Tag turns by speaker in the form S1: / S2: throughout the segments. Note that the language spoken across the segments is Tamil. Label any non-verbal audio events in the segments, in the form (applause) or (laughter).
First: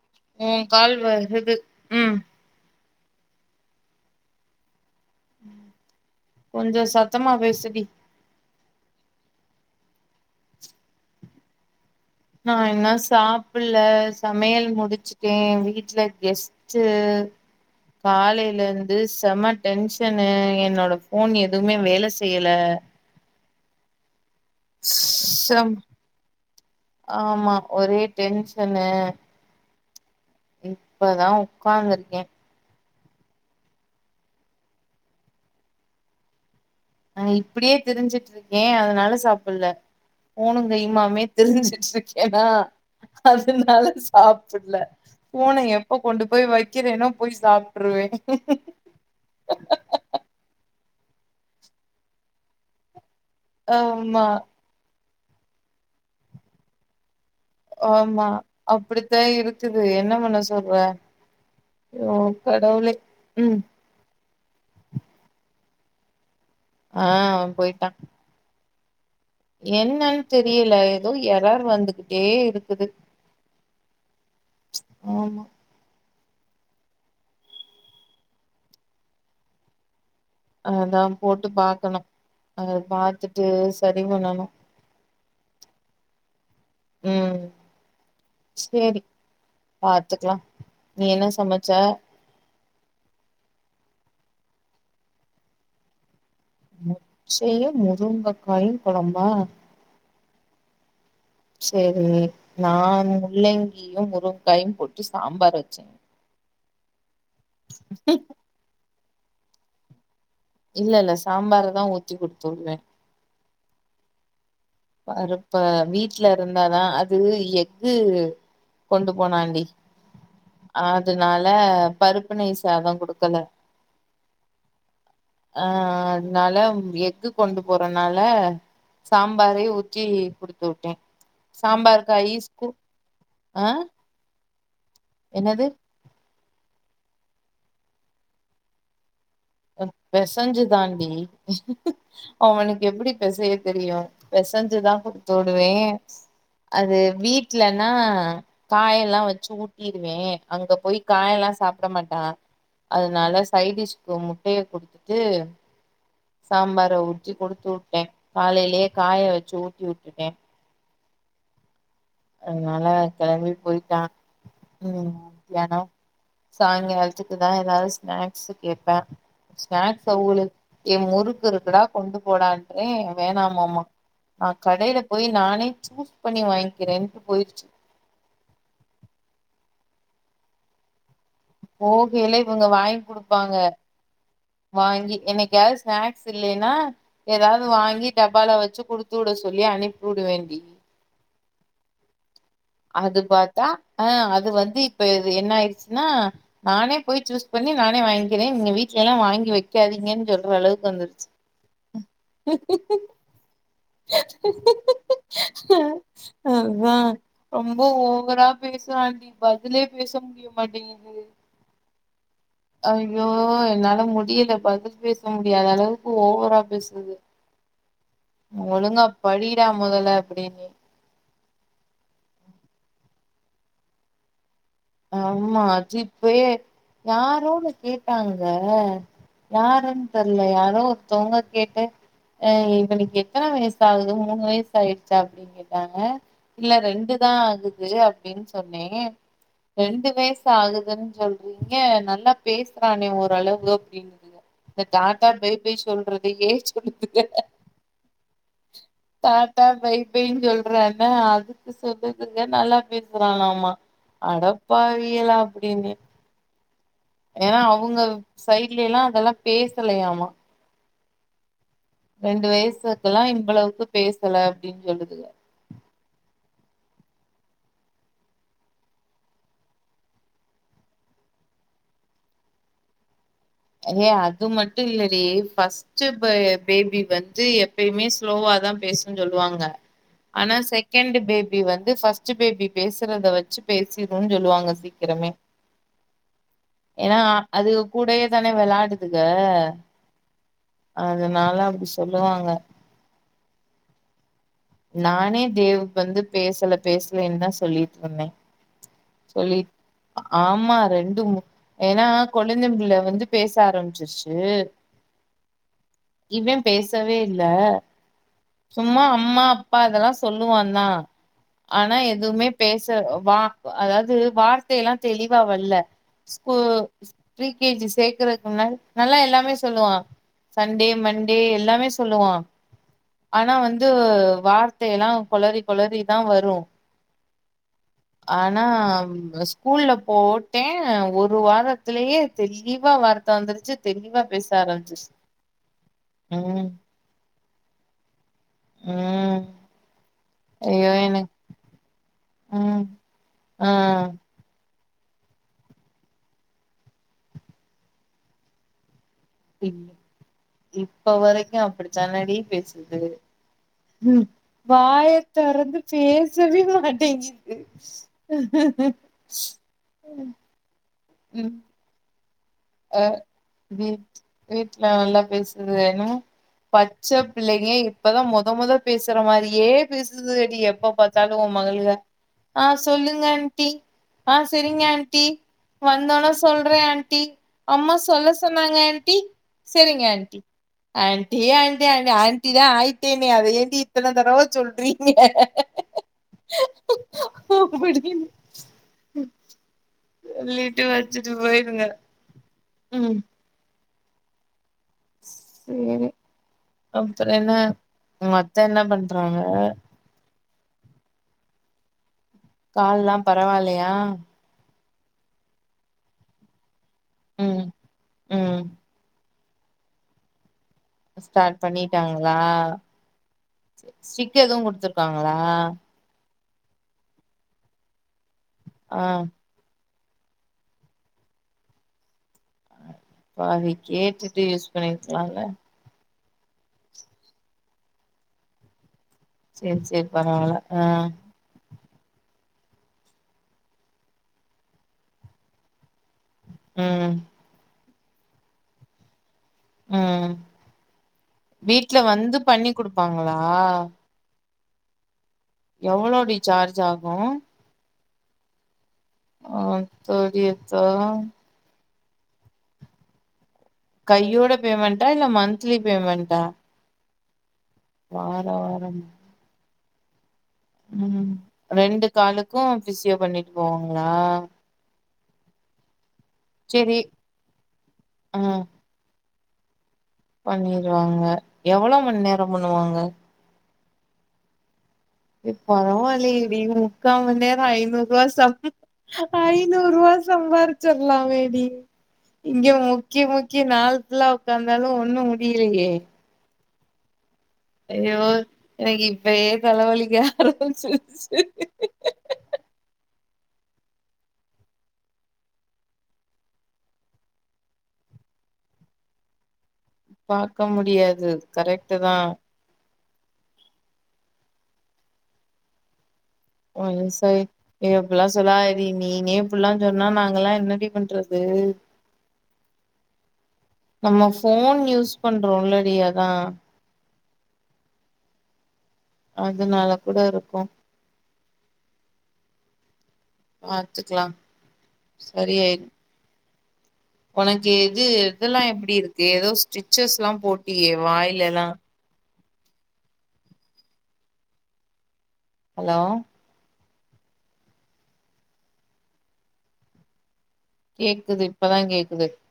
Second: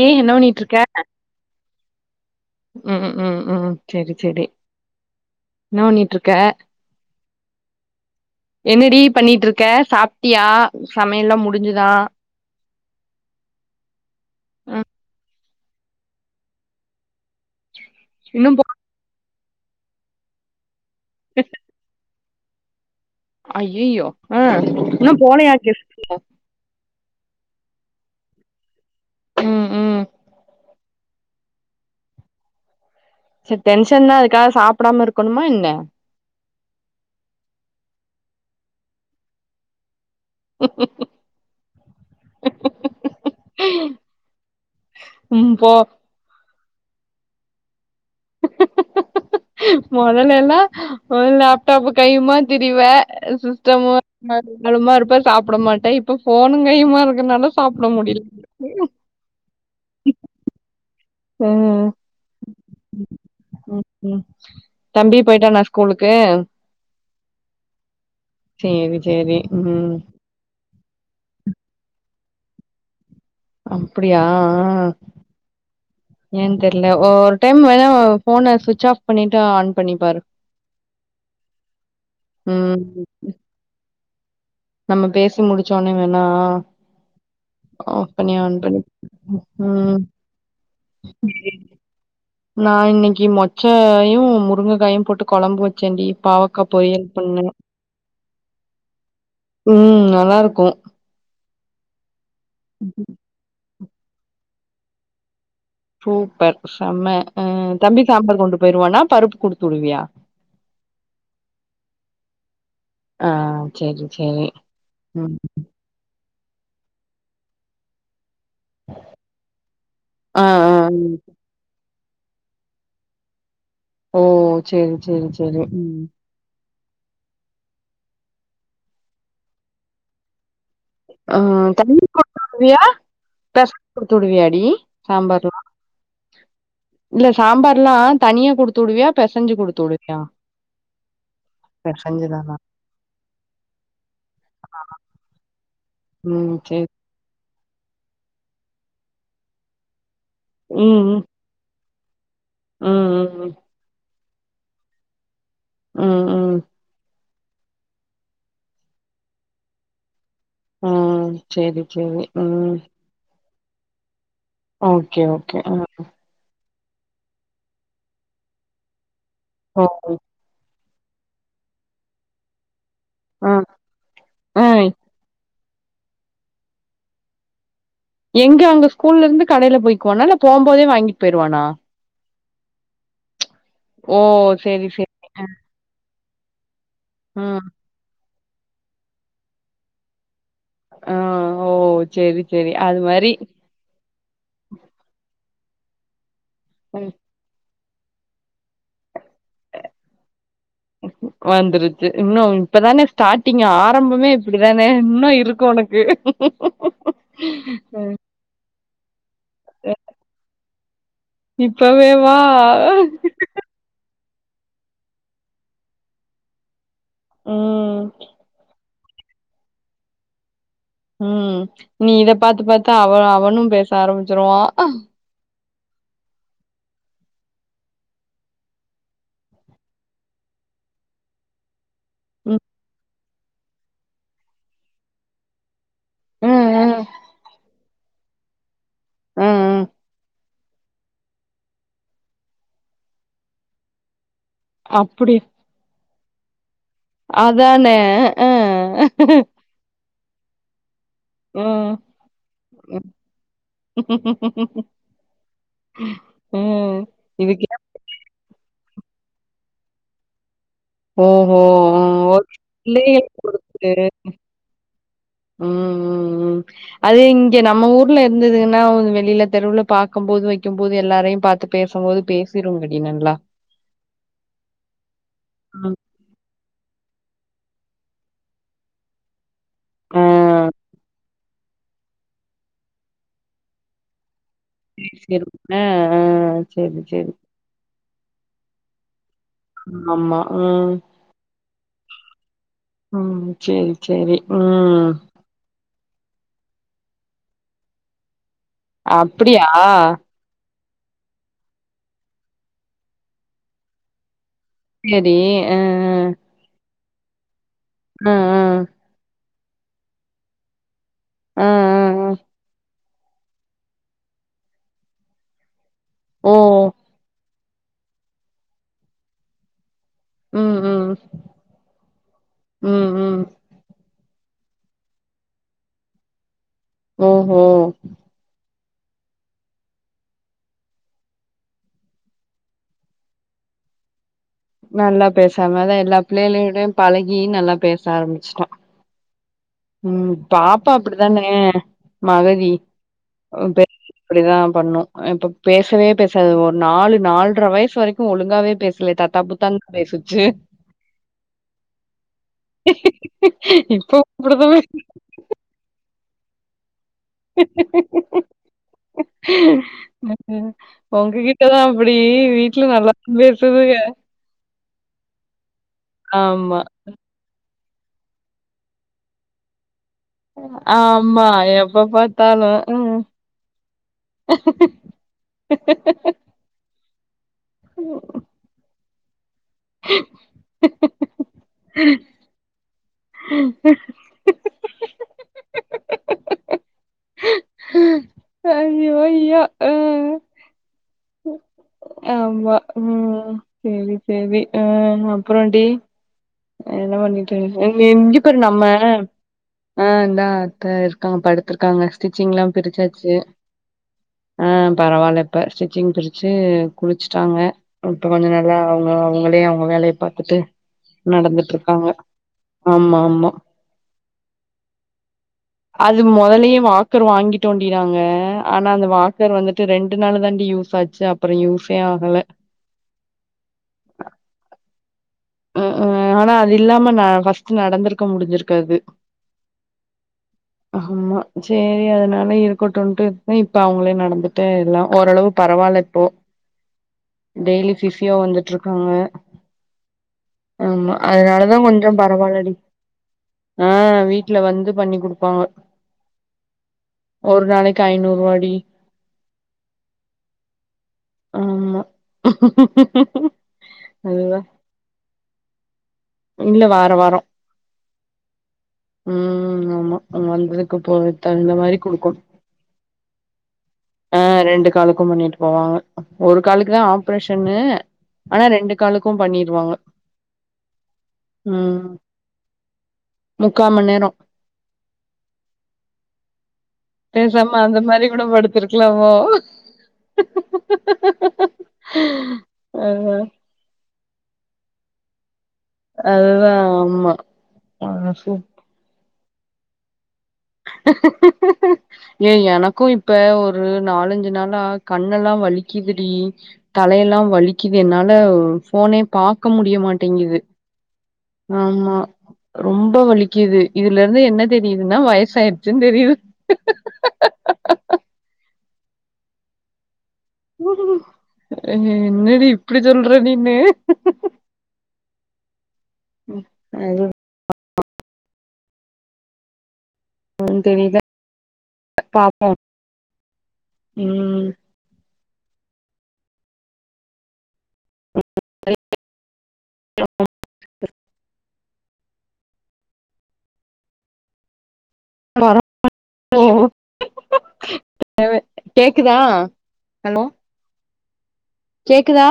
S1: ஏ என்ன
S2: உ
S1: பண்ணிட்டு இருக்க
S2: கால் வந்துது ம்
S1: ம் ம் ம் செரி செரி என்ன பண்ணிட்ருக்க
S2: த்தமா பேசுடி
S1: என்னடி பண்ணிட்ருக்க சாப்ட்டியா சமையெல்லா முடிஞ்சுதா
S2: நா இன்னு சாப்புல்ல சமையல்
S1: ம்
S2: முடிச்சுட்டேன் வீட்ல கெஸ்ட்டு
S1: இன்னு போ
S2: காலயில இருந்து செம டென்ஷன்னு என்னோட போன் எதுமே வேலை செ செய்யல
S1: அய்யய்யோ ஆ இன்னு போனையாக்கி
S2: சம்
S1: (unintelligible)
S2: ஆமா ஒரே டென்ஷனு
S1: ம் ம்
S2: இப்பதா உக்காந்துருக்கே
S1: செரி டென்ஷன்தா அதுக்காக சாப்புடாம இருக்கணுமா இன்ன
S2: நா இப்புடியே திருஞ்சுட்ருக்கே அதுனால சாப்புல்ல போனுங் கையும்மாமே தெருஞ்சுட்டு இருக்கேன்னா அதுனால சாப்புட்ல
S1: ம்
S2: போன
S1: போ
S2: எப்ப கொண்டு போய் வை வக்கிரேனோ போய் சாப்
S1: மொதலெல்லா ஒ லேப்டாப் கையுமா திரிவ சிஸ்டம்
S2: ஆமா
S1: (inaudible) இருப்ப சாப்ட மாட்ட இப்ப போனுங் கையுமா இருக்
S2: ஆமா அப்புடித்தா இருக்குது என்ன பண்ண சொல்ற
S1: ம் ம்
S2: ஓ கடவுளே ம்
S1: தம்பி பொயிட்டானா ஸ்கூலுக்கு
S2: ஆ போய்ட்டா
S1: சேரி சேரி ம்
S2: என்னன் தெரியல ஏதோ எரர் வந்துக்குட் டே இருக்குது
S1: அப்புடியா ஆ
S2: ஆமா
S1: ஏன் தெர்ல ஓ ஒர் டைம் வேணா ஃபோன சுவிட்ச்சாஃப் பண்ணிட்டு ஆன் பண்ணிப் பாரு
S2: அதா போட்டு பாக்கணு
S1: ம்
S2: அத பாத்துட்டு ச ரி பண்ணனு
S1: நம்ம பேசி முடிச்சோன்னே வேணா
S2: ம்
S1: ஆஃப் பண்ணி ஆன் பண்ணி
S2: சேரி
S1: ம் ம்
S2: பாத்துக்லா நீ என்ன சமச்ச
S1: நா இன்னக்கி மொச்சையு முருங்கைக்காயும் போட்டு கொழம்பு வெச்சேன்டி
S2: மொச்சையு முருங்கக்காயு கொழம்பா
S1: ம் நல்லா இருக்கு
S2: சேரி நா முள்ளங் கியு முருங்க்காயும் போட்டு சாம்பார் வெச்
S1: சூப்பர் சம்ம ஆ தம்பி சாம்பார் கொண்டு போயிருவானா பருப்பு குடுத்து உடுவியா
S2: இல்ல இல்ல சாம்பாருதா ஊத்திக் குடுத்து உடுவே
S1: ஆ சேரி சேரி ம்
S2: பாருப்ப வீட் ட்ல இருந்தா தா அது எக்கூ கொண்டு போனாண்டி
S1: ஆ ஆ ம்
S2: ஆதுனால பருப்பு நெய் சாதங் குடுக்கல
S1: ஓ சேரி சேரி சேரி
S2: ஆ
S1: ம்
S2: அதனால எக்கு கொண்டு போறனால சாம் பாரே ஊத்தி குடுத்
S1: ஆ தனி (inaudible)
S2: ஸ்கூ
S1: உடுவியா (inaudible)
S2: ஆ
S1: குடுத்து உடுவியாடி சாம்பார்லா
S2: என்னது
S1: இல்ல சாம்பார்லா தனியா குடுத்து உடுவியா பெசஞ்சு குடுத்து உடுவியா
S2: பெசஞ்சி தான்டி
S1: பெசஞ்சுதானா
S2: அவனுக்கு எப்டி பெசைய தெரியு பெசஞ்சு தா குடுத்து உடுவே
S1: ம் சேரி
S2: அது வீட்லன்னா காயெல்லாம் வெச்சி ஊட்டிருவே அங்க போய்
S1: ம்
S2: காயெல்லா சாப் ப்ட மாட்டா
S1: ம்
S2: அதனால
S1: ம்
S2: சைடிஷ் கு மு டைய குடுத்துட்டு
S1: ம் ம் ம்
S2: சம்பார அ ஊத் தி குடுத்து வுட்டே காலையிலயே காய வெச்சு ஊட்டி வுட்டுட்டே
S1: ம் செரி சேரி ம்
S2: போய்ட்டா
S1: ஒக்கே ஒக்கே அ
S2: சாய்ங்கால்த்துக்கு தா எதாவ்து ஸ்நாக்ஸு கேட்பா ஸ்நாக்ஸ்
S1: ஓகே
S2: அவுளுக் ஏ முறுக்கு இருக்குடா கொண்டு போடான் ன்றே
S1: ஆ
S2: வேணாமாமா நா
S1: ஆ
S2: கடைல போய் நானே சூஸ் பண்ணி வாய்ங்கிறேன் போய்ருச்சு
S1: எங்க அங்க ஸ்கூல்ல இருந்து கடைல போய்க்குவானா இல்ல போம் போதே வாங்கிட்
S2: போகேலே இவங்க வாய்ங் குடுப் பாங்க
S1: ஓ சேரி சேரி
S2: வாங்கி என்னைக்காவ்து ஸ்நாக் ஸில்லேனா
S1: ஆ ம்
S2: எதாவ்து வாங்கி டப்பால வச்சு குடுத்து வுட சொல்லி அனிப்புடுவேண்டி
S1: ஆ ஓ செரி செரி
S2: அது
S1: மாரி
S2: பாத்தா அ அது வந்து இப்ப இது என்ன ஆய்ருச் சின நானே
S1: ம்
S2: போய் சூஸ் பண்ணி நானே வாய்ங்கிறே நீ வீட்லெல்லா வாய்ங் கி வைக்காதீங்கன் சொல்ற அளவுக்கு வந்துர்ச்சு
S1: வந்துருச்சு இன்னு இப்பதானே ஸ்டார்ட்டிங் ஆரம்பமே இப்டிதானே இன்னு இருக்கு உனக்கு
S2: அதா ரொம்ப ஓவரா பேசுறாண்டி பதிலே பேச முடிய மாட்டேங்கிது
S1: இப்பவேவா
S2: அய்யோ என்னால மு டியில பதில் பேச முடியாத அளவுக்கு ஓவரா பேசு
S1: ம்
S2: (inaudible) ஒழுங்கா படிடா முதல்ல அப்புடீன்னு
S1: ம் நீ இத பாத்து பாத்து அவ அவனு பேச ஆரம்பிச்சிருவா
S2: ஆமா சி இப்பயே யாரோனு கேட்டாங்க யாருன் தெர்ல யாரோ ஒருத்தவுங்க கேட்டு அ
S1: ம்
S2: இவனுக்கெத் த்தன வயசாகுது மூணு வயஸாய்டுச்சா அப்டின் கே ட்டாங்க
S1: ம்
S2: இல்ல
S1: ம்
S2: ரெண்டு தா ஆகுது அப் டின் சொ ன்னே
S1: ம் ம்
S2: ரெண்டு வயஸ் சாகுதுன் சொல்றீங்க நல்லா பேசுறானே ஓரளவு அப்டின்ட்டு இந்த டாட்டா
S1: அப்டி
S2: பய் பய் சொல்றது ஏஜ் (inaudible)
S1: அதானே ஆ
S2: அப்டின் சொல்ற ந அதுக்கு சொல்லுதுங்க நல்லா பேசுறானாமா அடப் பாவிகளா அப்டின்னு
S1: ம்
S2: ஏன்னா
S1: இதுக்கே
S2: அவுங்க சை ட்லேல்லா அதெல்லாம் பேசலையாமா
S1: ஓ
S2: ரெண்டு வயசுக்குல்லா இவ்ளவுக்கு
S1: குடுத்து
S2: பேசல அப்டின் சொல்லுத்
S1: ம் ம் ம் அது இங்கெ நம்ம ஊர்ல இருந்துதுங்னா (unintelligible) வெளியில தெருவுல பாக்கம் போது வெக்கெம் போது எல்லாரையும் பாத்து பேசம் போது பேசிருங்கடி நல்லா
S2: ஏ அது மட்டு இல்லடி
S1: ம்
S2: ஃபஸ்ட்டு ப பேபி வந்து எப்பயுமே ஸ்லோவா தா பேசுன் சொல்லுவாங்க
S1: ஆ
S2: ஆனா செகெண்டு பே பி வந்து ஃபஸ்ட்டு பேபி பேசுறத வச்சி பேசிடுன் சொல்லுவாங்
S1: சேர் செரி ஆ ஆ செரி
S2: ஏன்னா
S1: செரி
S2: அது கூடயே தான வெளாடுது
S1: ஆமா ம்
S2: அதனால அப்டி சொல்லுவாங்க
S1: ம் சேரி சேரி ம்
S2: நானே தேவ் வந்து பேசல பேசலைன்தா சொல்லிட்ருந்தே
S1: அப்டியா
S2: ண்டும் ஏன்னா கொழுந்தம் பிள்ள வந்து பேச ஆரம்பிச்சிருச்சு
S1: சேரி ஆ ஆ
S2: சவே இல்ல சும்மா அம்மா அப்பா அதெல்லா சொல்லுவா தா
S1: ஆ ஆ ஆ
S2: ஆனா
S1: ஆ
S2: எதுவுமே பேஸ் து வா அதாவது வார்த்தை எல்லா தெளிவா வல்ல ஸ்பூ
S1: ஓ
S2: ஸ்பீ கே ஜி சேர்க்கறக்கு நல்லா எல்லாமே சொல்லுவா
S1: ம்
S2: சண்டே
S1: ம்
S2: மண்டே எல்லாமே சொல்லுவா
S1: ம் ம்
S2: ஆனா வந்து வார்த்தை எல்லா கொளறி கொளறிதா வரும்
S1: ம் ம்
S2: ம் ப ஸ்கூல்ல போட்டே ஒரு வாரத்துலயே தெளிவா வார்த்த வந்துருச்சு தெளிவா பேஸ்
S1: நல்லா பேசாமதா எல்லா
S2: ம்
S1: பிள்ளைளுடையு பழக் இ நல்லா பேச ஆரம்பி ஷ்டோ
S2: ம்
S1: ம் பாப்பா
S2: ஐயோ எனக்கு
S1: அப்புடித்தானே மகதி
S2: ம் ஆ
S1: (unintelligible) ப்புடிதா பண்ணும் இப்ப பேசவே பேசாது ஒரு நாலு நாலரை வயசு வரைக்கும் ஒழுங்காவே பேஸ் ல்லே தாத்தா புத்தான்னு
S2: இப்
S1: பேசிச்சு
S2: இப்ப வரைக்கு அப்படித்தானடி
S1: இப்போ
S2: வாயத் தறந்துசு பேசவே மாட்
S1: (unintelligible) உங்க
S2: ம்
S1: கிட்டதா அப்புட் பே
S2: அ வீட் வீட்ல நல்லா பேசுதுங்க ஏன்னமோ
S1: ஆமா
S2: பச்ச பிள்ளைங்க இப்பதா மொத மொத பேசுற மாரியே பேசுது அது எப்ப பாத்தாலும்
S1: ஆமா
S2: உன் மகளுக
S1: எப்ப
S2: ஆ
S1: பாத்தாலு
S2: சொல்லுங்க ஆன்ட்டி ஆ சரிங்க ஆன்ட்டி வந்தானா சொல்றேன் ஆன்ட்டி அம்மா சொல்ல சொன்னாங்க ஆன் ட்டி சேரிங்க ஆன்டி ஆன்டி ஆன் என்ன ஆன்டினு ஆ ஆயிட்டே மே அத ஏண்டி இத்தன தடவ சொல்றீங்க
S1: ம்
S2: அப்புடின்னு
S1: ஐயோ! ஐயோ! அ.
S2: சொல்லிட்டு வச்சுட்டு போயிருங்க
S1: ஆமா ம் செரி அ அப்றோம் டி
S2: சேரி
S1: என்ன பண்ணிட்டு இ
S2: உங்க
S1: இங்க பாரு
S2: அத்த என்ன
S1: நம்ம
S2: பண்றாங்க
S1: ஆ இந்தா அத்த இருக்காங்க படுத்துருக்காங்க ஸ்டிச்சிங் லா
S2: கால்லா
S1: பிரிச்சாச்சி
S2: பரவால்லையா
S1: ஆ பரவால்ல இப்ப ஸ்டிச்சிங் பிரிச்சு குளிச்சிட்டாங்க
S2: ம்
S1: இப்ப கொஞ்ச
S2: ம்
S1: நல்லா அவங் அவங்களே அவங்க வேலைய பாத்துட்டு
S2: ஸ்டார்ட்
S1: நடந்துட்ருக்காங்க.
S2: பண்ணிட்டாங்களா
S1: ஆமா, ஆமா.
S2: ஸ்டிக் எதுவு குடுத்துருக்காங்களா
S1: அது மொதலயே வாக்கர் வாங்கிட்டோண்டி நாங்க ஆனா
S2: ஆ
S1: அந்த வாக்கர் வந்து ட்டு ரெண்டு நாள் தாண்டி யூஸ் ஆச்சி அப்பறம் யூஸே ஆகல
S2: பாவி கேட்டுட்டு யூஸ் பண்ணி க்ளால்ல
S1: ம் ஆனா அது இல்லாம நா ஃபர்ஸ்ட் நடந்திருக்க முடிஞ்சிருக்காது
S2: செரி செரி பரவால்ல அ
S1: ஆமா சேரி அதனால இருக்குட்டுன்ட்டு இப்ப அவங்களே நடந்துட்டு எல்லா ஓரளவு பரவால்ல ரோ
S2: ம்
S1: டெய்லி ஃபிசியோ வந்துட்டு இருக்காங்க
S2: ம்
S1: ஆமா அதனாலதா
S2: வீட்ல
S1: கொஞ்சோ
S2: வந்து
S1: பரவாலடி
S2: பண்ணி குடுப்பாங்களா
S1: ஆ வீட் ட்ல வந்து பண்ணி குடு
S2: எவ்ளோ டி சார்ஜ் ஆகு
S1: க் ஐநூறுவாடி
S2: ஆத்தாடியத்தா
S1: ஆமா
S2: கையோட
S1: அதுதா
S2: பேமெண்டா இல்ல மந்திலி பேமெண்டா
S1: அ
S2: வார வாரம்
S1: ம் ஆம்மா (unintelligible) வந்ததுக்கு போய்
S2: ம்
S1: தகுந்த மாரி
S2: ரெண்டு
S1: குடுக்கோன்
S2: காலுக்கு பிசியோ பண்ணிட்டு போவாங்களா
S1: அ ரெண்டு காலுக்கு பண்ணிட்டு போவாங்க ஒரு
S2: செரி
S1: காலுக்குதா ஆப்ரேஷன்னு
S2: ஆ
S1: ஆனா ரெண்டு காலு கு பண்ணிருவாங்க
S2: பண்ணிருவாங்க எவளோ மண் நேரோ மண்ணுவாங்க
S1: முக்காம்மண்நேரோ
S2: எ பரவால்லியேடி ம் க்காம் மண் நேரோ
S1: பேசாம அந்த
S2: ஐநூறுவா
S1: மாரி கூட
S2: சம்
S1: படுத்திருக்கலாமோ
S2: ஐநூர்ருவா சம்பாரிச்சர்லாமேடி இங்க முக்கி
S1: அதா
S2: முக்கி நாள் ஃபுல்லா உக்காந்தாலு ஒண்ணு முடி
S1: அதுதா ஆம்மா
S2: அய்யோ எனக்கு இப் ஒரே தலவலிக்கா
S1: ஏய் எனக்கு இப் இப்ப ஒரு நாலஞ்சு நாளா கண்ணெல்லா வலிக்குதுடி தலையெல்லா வலிக்குது என்னால ஃபோனே பாக் க்க முடியமாட்டேங்குது
S2: கரெக்ட்டு தா
S1: ரொம்ப வலிக்கிது இதுலேர்ந்து என்ன தெரியுதுன்னா வயசாயிடுச்சுன் தெரிது
S2: (unintelligible) ஏ அப்புல்லா சொல்லதடி நீனே இப்புல்லா சொன்னா நாங்
S1: என்னடி இப்டி சொல்ற நீனு
S2: தோண்லடி அ
S1: ம் (inaudible)
S2: அதுனால கூட இருக்கு
S1: தெரியல பாப்போ
S2: பாத்துக்கலா
S1: ம்
S2: சரியாயி உனக்கு எது இதெல்லா எப்டி இருக்கு ஏதோ ஸ்டிச்சர்ஸ் லா போட்டியே வாயில எல்லா
S1: பரவ
S2: ஹலோ
S1: கேக்குதா ஹலோ
S2: கேக்குது இப்பதா கேக்குது
S1: கேக்குதா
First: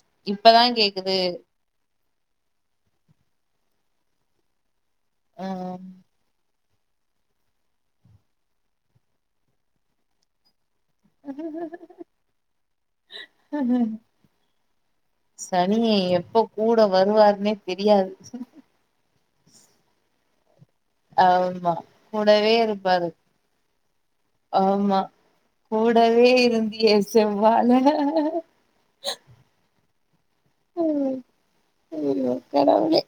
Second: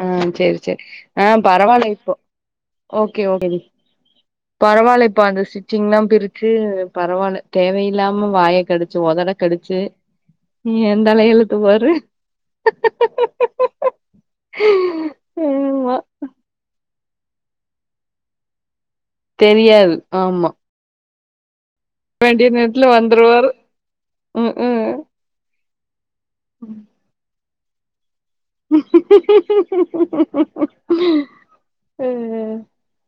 S1: ஆ செரி
S2: இப்பதா
S1: செரி
S2: கேக்குது
S1: ஆ பரவால்ல இப்போ ஓகே ஓகே டி பரவா ல்ல இப்ப அந்த ஸ்டிச்சிங்லா பிரிச் ட்டு பரவால்ல தேவயில்லாம வாய கடிச்சு ஒதட கடிச்சு ஏந் தல எழுத்து பாரு
S2: சனிய
S1: ஆமா
S2: எப்ப கூட வருவாருன்னே தெரியாது
S1: தெரியாது ஆமா
S2: ஆமா
S1: வேண்டிய
S2: கூடவே
S1: நேரத்துல
S2: இருப்பாரு
S1: வந்துருவார் ம் ம்
S2: கோல் டவே இருந்தியே செம் வாழல
S1: (inaudible) (inaudible)
S2: ம் ஐயோ கடவுளே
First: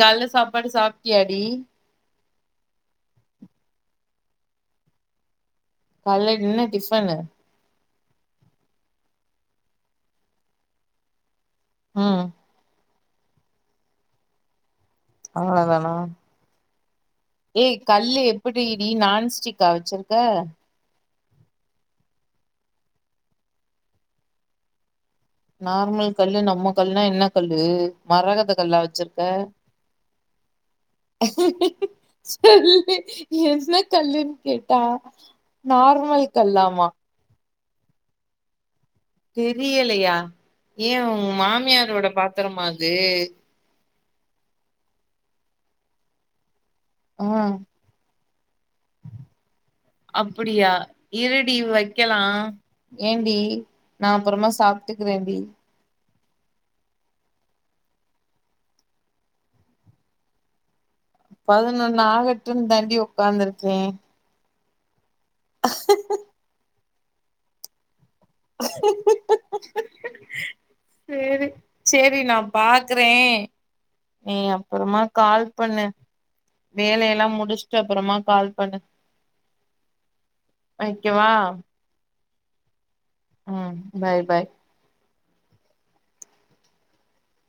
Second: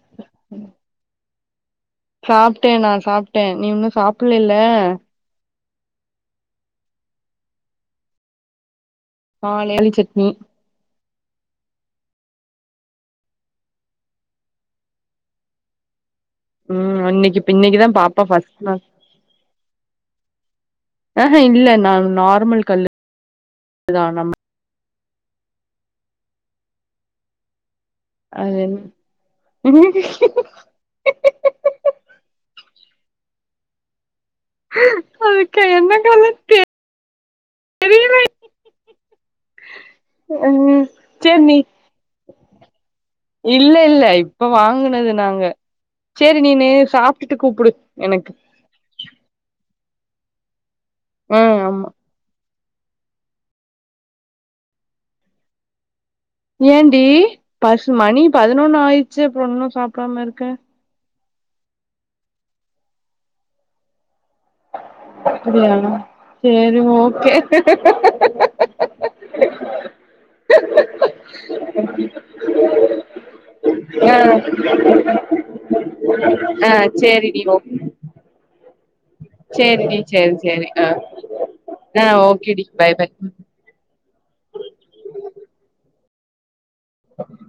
S2: கால்ல சாப்பாடு சாப்ட்டியா டி
S1: சாப்ட்டே நா சாப்ட்டே நீ இன்னு சாப்பலல
S2: கால்ல என்ன டிஃபனு
S1: காலைல சட்னி
S2: ம் அவ்ளதானா
S1: ம் இன்னைக்கு இப்ப
S2: ஏய்
S1: இன்னைக்குதா பாப்பா
S2: கல்லு
S1: ஃபர்ஸ்ட்
S2: எப்படி
S1: நாள்
S2: டி நான்ஸ்டிக்கா வச்சிருக்க
S1: ஆஹ இல்ல நா நார்மல் கல்லுதா நம்ம
S2: நார்மல் கல்லு நம்ம கல்லுனா என்ன கல்லு
S1: அது என்
S2: மரகதக்கல்லா வச்சிருக்க சொல்லு என்ன கல்லு கேட்டா
S1: அதுக்கு
S2: நார்மல் கல்லாமா
S1: ரில
S2: தெரியலையா
S1: ம்
S2: ஏ உங்க
S1: சேரி நீ
S2: மாமியாரோட பாத்திரமா அது
S1: இல்ல இல்ல இப்ப வாங்கனது நாங்க சேரி நீனு சாப்ட்டுட்டு கூப்பிடு எனக்கு
S2: அப்படியா இருடி
S1: ம் ஆமா
S2: வைக்கலா ஏன்டி நா அப்புறமா சாப்ட்டுக்கிறேன்டி
S1: ஏன்டி பசு மணி பதினொன்னு ஆயிடுச்சு அப்புறம் இன்னு சாப்பிடாம இருக்க
S2: பதினொன்னு ஆகட்டுன்னு தாண்டி ஒக்காந்துருக்கே
S1: அ சேரி ஓ கே
S2: சேரி சேரி நா பாக்குறே
S1: ஆ
S2: நீ அப்புறமா கால் பண்ணு
S1: ஆ
S2: வேலெல்லா
S1: சேரிடி
S2: முடிச்சுட்டு
S1: ஓகே
S2: அப்புறமா கால் பண்ணு
S1: சேரிடி சேரி சேரி ஆ
S2: வைக்கவா
S1: ஆ ஓக் கேடி பாய் பாய்
S2: அம் பாய் பாய்
S1: ம்